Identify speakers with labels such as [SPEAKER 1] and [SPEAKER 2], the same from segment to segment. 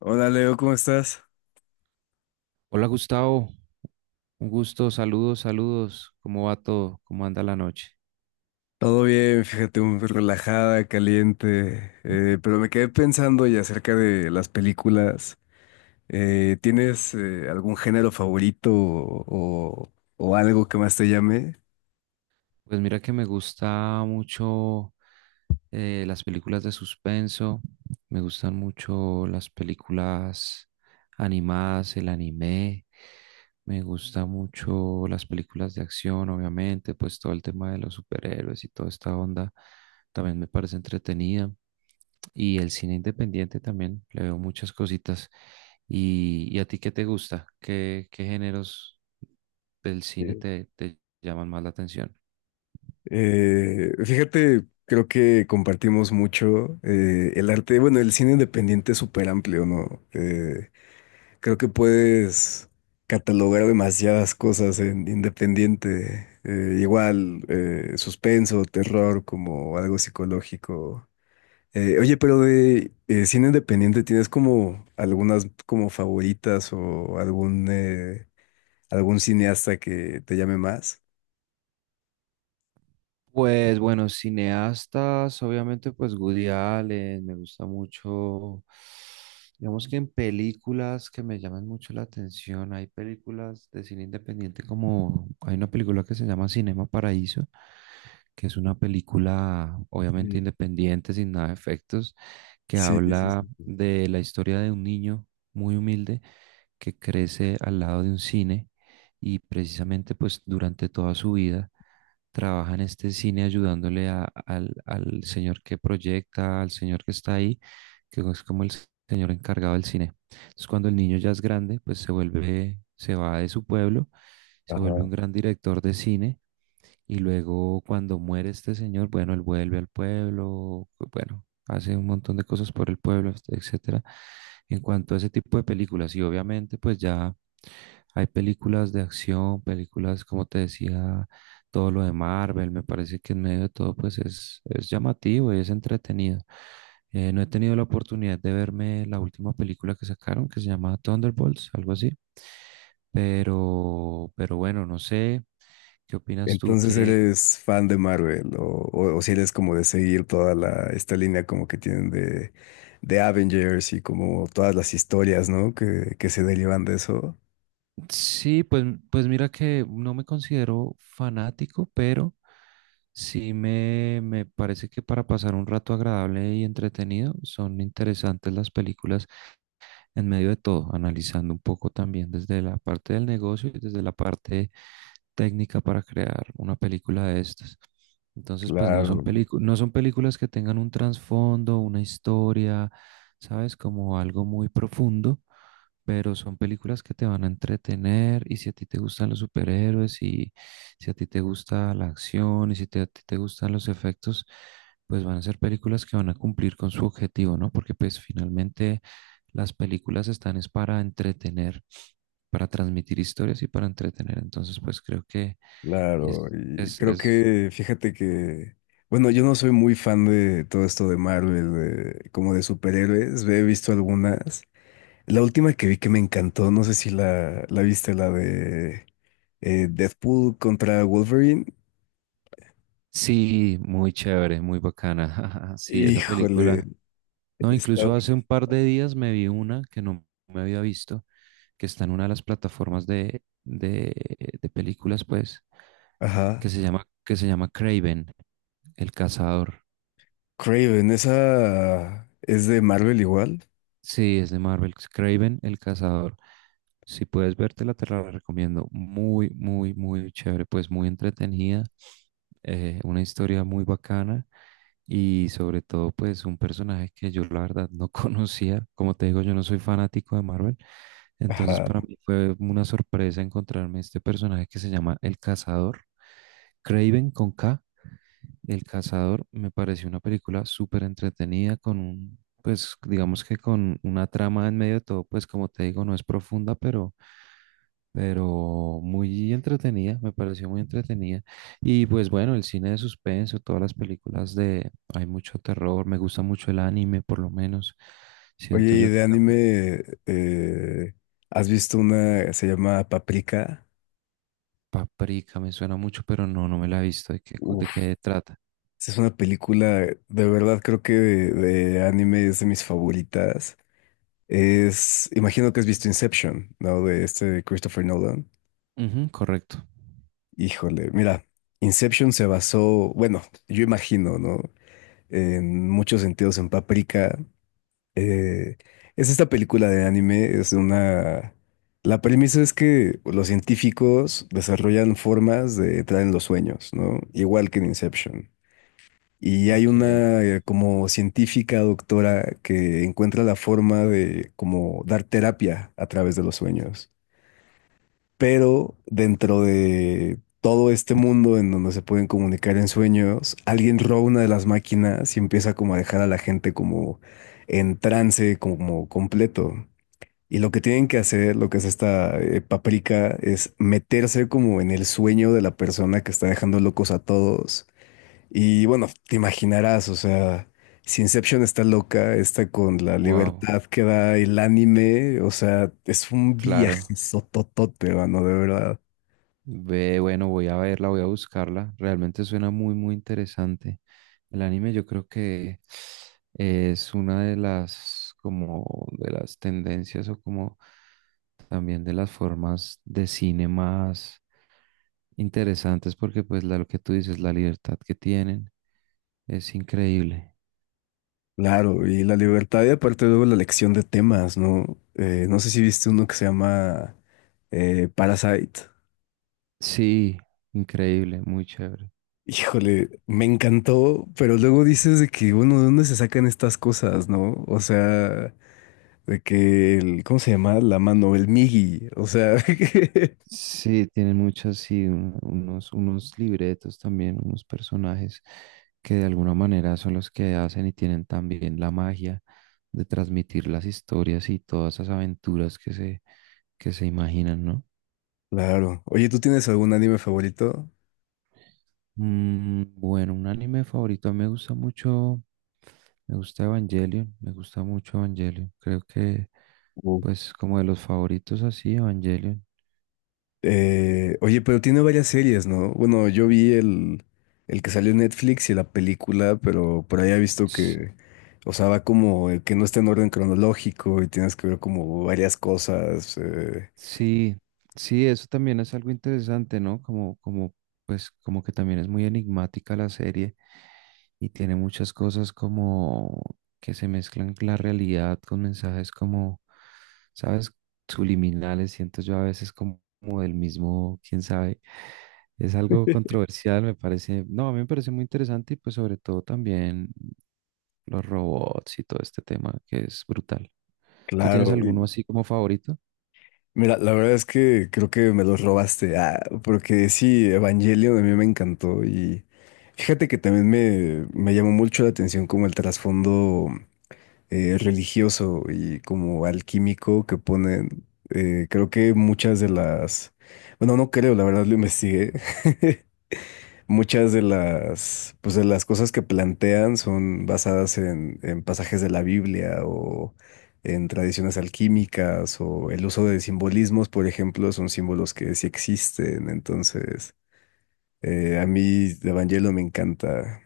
[SPEAKER 1] Hola Leo, ¿cómo estás?
[SPEAKER 2] Hola Gustavo, un gusto, saludos, saludos. ¿Cómo va todo? ¿Cómo anda la noche?
[SPEAKER 1] Todo bien, fíjate, muy relajada, caliente, pero me quedé pensando y acerca de las películas. ¿Tienes algún género favorito o algo que más te llame?
[SPEAKER 2] Pues mira que me gusta mucho las películas de suspenso, me gustan mucho las películas animadas, el anime, me gusta mucho las películas de acción, obviamente, pues todo el tema de los superhéroes y toda esta onda también me parece entretenida. Y el cine independiente también, le veo muchas cositas. ¿Y a ti qué te gusta? ¿Qué géneros del cine
[SPEAKER 1] Sí.
[SPEAKER 2] te llaman más la atención?
[SPEAKER 1] Fíjate, creo que compartimos mucho el arte, bueno, el cine independiente es súper amplio, ¿no? Creo que puedes catalogar demasiadas cosas en independiente. Igual, suspenso, terror, como algo psicológico. Oye, pero de cine independiente, ¿tienes como algunas como favoritas o algún, algún cineasta que te llame más?
[SPEAKER 2] Pues bueno, cineastas, obviamente, pues Woody Allen, me gusta mucho. Digamos que en películas que me llaman mucho la atención, hay películas de cine independiente como hay una película que se llama Cinema Paraíso, que es una película obviamente
[SPEAKER 1] Sí,
[SPEAKER 2] independiente, sin nada de efectos, que
[SPEAKER 1] sí, sí, sí,
[SPEAKER 2] habla
[SPEAKER 1] sí.
[SPEAKER 2] de la historia de un niño muy humilde que crece al lado de un cine y precisamente pues durante toda su vida trabaja en este cine ayudándole al señor que proyecta, al señor que está ahí, que es como el señor encargado del cine. Entonces, cuando el niño ya es grande, pues se vuelve, se va de su pueblo, se vuelve
[SPEAKER 1] Ajá.
[SPEAKER 2] un gran director de cine y luego cuando muere este señor, bueno, él vuelve al pueblo, bueno, hace un montón de cosas por el pueblo, etcétera. En cuanto a ese tipo de películas, y obviamente pues ya hay películas de acción, películas, como te decía, todo lo de Marvel, me parece que en medio de todo pues es llamativo y es entretenido. No he tenido la oportunidad de verme la última película que sacaron, que se llama Thunderbolts, algo así. Pero bueno, no sé, ¿qué opinas tú
[SPEAKER 1] Entonces,
[SPEAKER 2] que
[SPEAKER 1] ¿eres fan de Marvel o si eres como de seguir toda la, esta línea como que tienen de Avengers y como todas las historias, ¿no? Que se derivan de eso.
[SPEAKER 2] sí, pues, pues mira que no me considero fanático, pero sí me parece que para pasar un rato agradable y entretenido son interesantes las películas en medio de todo, analizando un poco también desde la parte del negocio y desde la parte técnica para crear una película de estas? Entonces, pues
[SPEAKER 1] Claro,
[SPEAKER 2] no son películas que tengan un trasfondo, una historia, ¿sabes? Como algo muy profundo, pero son películas que te van a entretener y si a ti te gustan los superhéroes y si a ti te gusta la acción y si te- a ti te gustan los efectos, pues van a ser películas que van a cumplir con su objetivo, ¿no? Porque pues finalmente las películas están es para entretener, para transmitir historias y para entretener. Entonces, pues creo que
[SPEAKER 1] claro.
[SPEAKER 2] es,
[SPEAKER 1] Y
[SPEAKER 2] es,
[SPEAKER 1] creo
[SPEAKER 2] es,
[SPEAKER 1] que, fíjate que, bueno, yo no soy muy fan de todo esto de Marvel, de- como de superhéroes. He visto algunas. La última que vi que me encantó, no sé si la, la viste, la de Deadpool contra Wolverine.
[SPEAKER 2] sí, muy chévere, muy bacana. Sí, esa
[SPEAKER 1] Híjole.
[SPEAKER 2] película. No,
[SPEAKER 1] Está.
[SPEAKER 2] incluso hace un par de días me vi una que no me había visto, que está en una de las plataformas de películas, pues,
[SPEAKER 1] Ajá.
[SPEAKER 2] que se llama Craven, el cazador.
[SPEAKER 1] Craven, esa es de Marvel igual.
[SPEAKER 2] Sí, es de Marvel, es Kraven el Cazador. Si puedes vértela, te la recomiendo. Muy, muy, muy chévere, pues muy entretenida. Una historia muy bacana y sobre todo, pues un personaje que yo la verdad no conocía. Como te digo, yo no soy fanático de Marvel. Entonces,
[SPEAKER 1] Ajá.
[SPEAKER 2] para mí fue una sorpresa encontrarme este personaje que se llama El Cazador. Kraven con K. El Cazador me pareció una película súper entretenida con un, pues digamos que con una trama en medio de todo, pues como te digo, no es profunda, pero muy entretenida, me pareció muy entretenida. Y pues bueno, el cine de suspenso, todas las películas de, hay mucho terror, me gusta mucho el anime, por lo menos.
[SPEAKER 1] Oye,
[SPEAKER 2] Siento
[SPEAKER 1] y
[SPEAKER 2] yo que
[SPEAKER 1] de
[SPEAKER 2] la
[SPEAKER 1] anime, ¿has visto una, se llama Paprika?
[SPEAKER 2] Paprika me suena mucho, pero no, no me la he visto. ¿De qué, de
[SPEAKER 1] Uf,
[SPEAKER 2] qué trata?
[SPEAKER 1] esa es una película, de verdad creo que de anime es de mis favoritas. Es, imagino que has visto Inception, ¿no? De este Christopher Nolan.
[SPEAKER 2] Ujú, correcto.
[SPEAKER 1] Híjole, mira, Inception se basó, bueno, yo imagino, ¿no? En muchos sentidos en Paprika. Eh, es esta película de anime, es una... La premisa es que los científicos desarrollan formas de entrar en los sueños, ¿no? Igual que en Inception. Y hay
[SPEAKER 2] Ok,
[SPEAKER 1] una como científica doctora que encuentra la forma de como dar terapia a través de los sueños, pero dentro de todo este mundo en donde se pueden comunicar en sueños, alguien roba una de las máquinas y empieza como a dejar a la gente como en trance, como completo. Y lo que tienen que hacer, lo que es esta paprika, es meterse como en el sueño de la persona que está dejando locos a todos. Y bueno, te imaginarás, o sea, si Inception está loca, está con la
[SPEAKER 2] wow,
[SPEAKER 1] libertad que da el anime, o sea, es un
[SPEAKER 2] claro.
[SPEAKER 1] viaje sototote, mano, de verdad.
[SPEAKER 2] Ve, bueno, voy a verla, voy a buscarla. Realmente suena muy, muy interesante. El anime yo creo que es una de las, como, de las tendencias o como también de las formas de cine más interesantes porque pues lo que tú dices, la libertad que tienen es increíble.
[SPEAKER 1] Claro, y la libertad y aparte luego la elección de temas, ¿no? No sé si viste uno que se llama Parasite.
[SPEAKER 2] Sí, increíble, muy chévere.
[SPEAKER 1] Híjole, me encantó, pero luego dices de que, bueno, ¿de dónde se sacan estas cosas, no? O sea, de que el, ¿cómo se llama? La mano, el Migi, o sea,
[SPEAKER 2] Sí, tiene muchas, sí, unos libretos también, unos personajes que de alguna manera son los que hacen y tienen también la magia de transmitir las historias y todas esas aventuras que se imaginan, ¿no?
[SPEAKER 1] Claro. Oye, ¿tú tienes algún anime favorito?
[SPEAKER 2] Mm, bueno, un anime favorito, a mí me gusta mucho, me gusta Evangelion, me gusta mucho Evangelion, creo que
[SPEAKER 1] Uf.
[SPEAKER 2] pues como de los favoritos así, Evangelion.
[SPEAKER 1] Oye, pero tiene varias series, ¿no? Bueno, yo vi el que salió en Netflix y la película, pero por ahí he visto que, o sea, va como que no está en orden cronológico y tienes que ver como varias cosas.
[SPEAKER 2] Sí, sí, eso también es algo interesante, ¿no? Pues, como que también es muy enigmática la serie y tiene muchas cosas como que se mezclan la realidad con mensajes como, ¿sabes? Subliminales, siento yo a veces como, como del mismo, quién sabe. Es algo controversial, me parece. No, a mí me parece muy interesante y pues sobre todo también los robots y todo este tema que es brutal. ¿Tú tienes
[SPEAKER 1] Claro.
[SPEAKER 2] alguno
[SPEAKER 1] Y
[SPEAKER 2] así como favorito?
[SPEAKER 1] mira, la verdad es que creo que me los robaste. Ah, porque sí, Evangelion a mí me encantó y fíjate que también me llamó mucho la atención como el trasfondo. Religioso y como alquímico que ponen, creo que muchas de las, bueno, no creo, la verdad lo investigué, muchas de las, pues de las cosas que plantean son basadas en pasajes de la Biblia o en tradiciones alquímicas o el uso de simbolismos, por ejemplo, son símbolos que sí existen, entonces a mí Evangelio me encanta.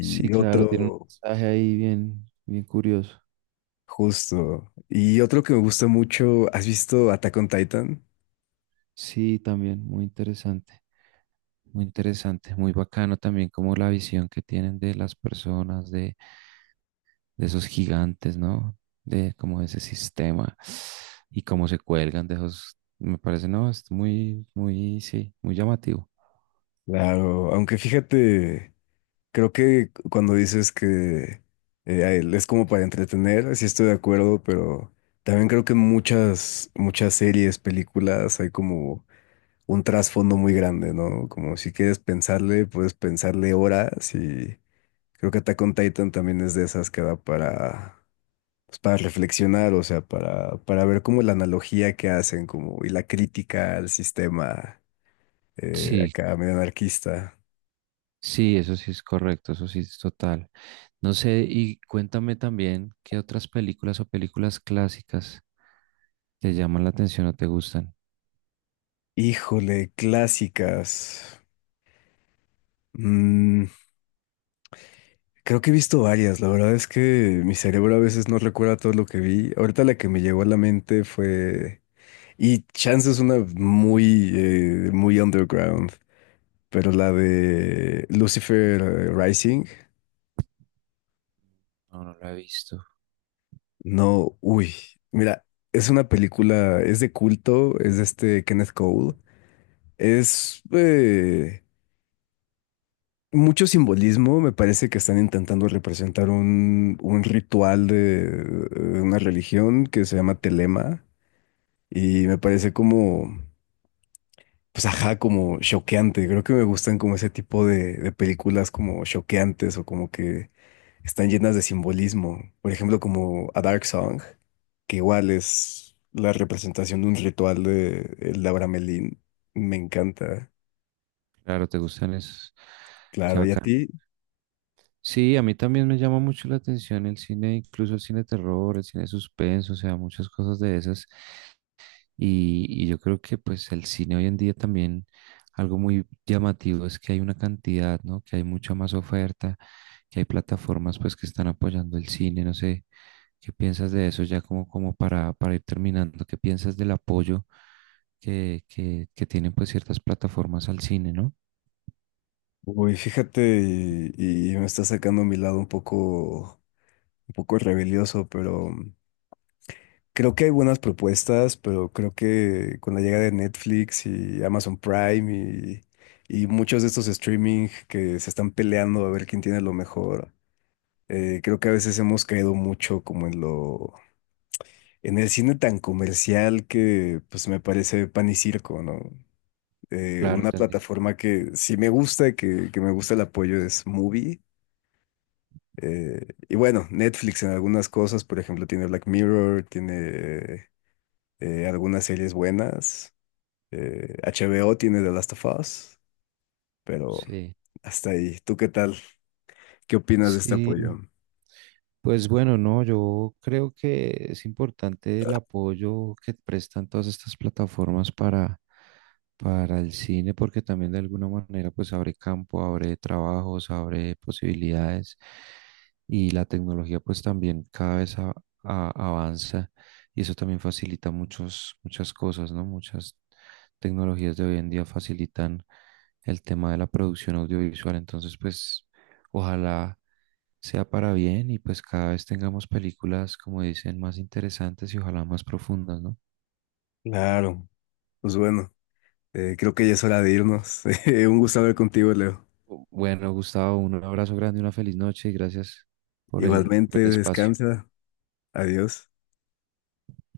[SPEAKER 2] Sí, claro, tiene un
[SPEAKER 1] otro,
[SPEAKER 2] mensaje ahí bien, bien curioso.
[SPEAKER 1] justo. Y otro que me gusta mucho, ¿has visto Attack on Titan?
[SPEAKER 2] Sí, también, muy interesante, muy interesante, muy bacano también como la visión que tienen de las personas, de esos gigantes, ¿no? De como ese sistema y cómo se cuelgan de esos, me parece, no, es muy, muy, sí, muy llamativo.
[SPEAKER 1] Claro, aunque fíjate, creo que cuando dices que a él es como para entretener, sí estoy de acuerdo, pero también creo que en muchas, muchas series, películas, hay como un trasfondo muy grande, ¿no? Como si quieres pensarle, puedes pensarle horas y creo que Attack on Titan también es de esas que da para, pues, para reflexionar, o sea, para ver cómo la analogía que hacen como, y la crítica al sistema
[SPEAKER 2] Sí,
[SPEAKER 1] acá medio anarquista.
[SPEAKER 2] sí, eso sí es correcto, eso sí es total. No sé, y cuéntame también qué otras películas o películas clásicas te llaman la atención o te gustan.
[SPEAKER 1] Híjole, clásicas. Mm, creo que he visto varias, la verdad es que mi cerebro a veces no recuerda todo lo que vi. Ahorita la que me llegó a la mente fue, y chance es una muy, muy underground, pero la de Lucifer Rising.
[SPEAKER 2] No, no la he visto.
[SPEAKER 1] No, uy, mira, es una película, es de culto, es de este Kenneth Cole, es mucho simbolismo, me parece que están intentando representar un ritual de una religión que se llama Telema y me parece como, pues ajá, como choqueante, creo que me gustan como ese tipo de películas como choqueantes o como que están llenas de simbolismo. Por ejemplo, como A Dark Song, que igual es la representación de un ritual de el Abramelín. Me encanta.
[SPEAKER 2] Claro, te gustan esos. Qué
[SPEAKER 1] Claro, ¿y a
[SPEAKER 2] bacán.
[SPEAKER 1] ti?
[SPEAKER 2] Sí, a mí también me llama mucho la atención el cine, incluso el cine de terror, el cine de suspenso, o sea, muchas cosas de esas. Y yo creo que pues el cine hoy en día también algo muy llamativo es que hay una cantidad, ¿no? Que hay mucha más oferta, que hay plataformas pues que están apoyando el cine, no sé, ¿qué piensas de eso ya como, como para ir terminando? ¿Qué piensas del apoyo que tienen pues ciertas plataformas al cine, ¿no?
[SPEAKER 1] Uy, fíjate, y me está sacando mi lado un poco rebelioso, pero creo que hay buenas propuestas, pero creo que con la llegada de Netflix y Amazon Prime y muchos de estos streaming que se están peleando a ver quién tiene lo mejor. Creo que a veces hemos caído mucho como en lo, en el cine tan comercial que pues me parece pan y circo, ¿no?
[SPEAKER 2] Claro,
[SPEAKER 1] Una
[SPEAKER 2] te entiendo.
[SPEAKER 1] plataforma que sí me gusta, que me gusta el apoyo es Movie. Y bueno, Netflix en algunas cosas, por ejemplo, tiene Black Mirror, tiene algunas series buenas. HBO tiene The Last of Us, pero
[SPEAKER 2] Sí,
[SPEAKER 1] hasta ahí. ¿Tú qué tal? ¿Qué opinas de este
[SPEAKER 2] sí,
[SPEAKER 1] apoyo?
[SPEAKER 2] pues bueno, no, yo creo que es importante el apoyo que prestan todas estas plataformas para el cine, porque también de alguna manera pues abre campo, abre trabajos, abre posibilidades y la tecnología pues también cada vez avanza y eso también facilita muchas cosas, ¿no? Muchas tecnologías de hoy en día facilitan el tema de la producción audiovisual, entonces pues ojalá sea para bien y pues cada vez tengamos películas, como dicen, más interesantes y ojalá más profundas, ¿no?
[SPEAKER 1] Claro, pues bueno. Creo que ya es hora de irnos. Un gusto hablar contigo, Leo.
[SPEAKER 2] Bueno, Gustavo, un abrazo grande, una feliz noche y gracias
[SPEAKER 1] Igualmente,
[SPEAKER 2] por el espacio.
[SPEAKER 1] descansa. Adiós.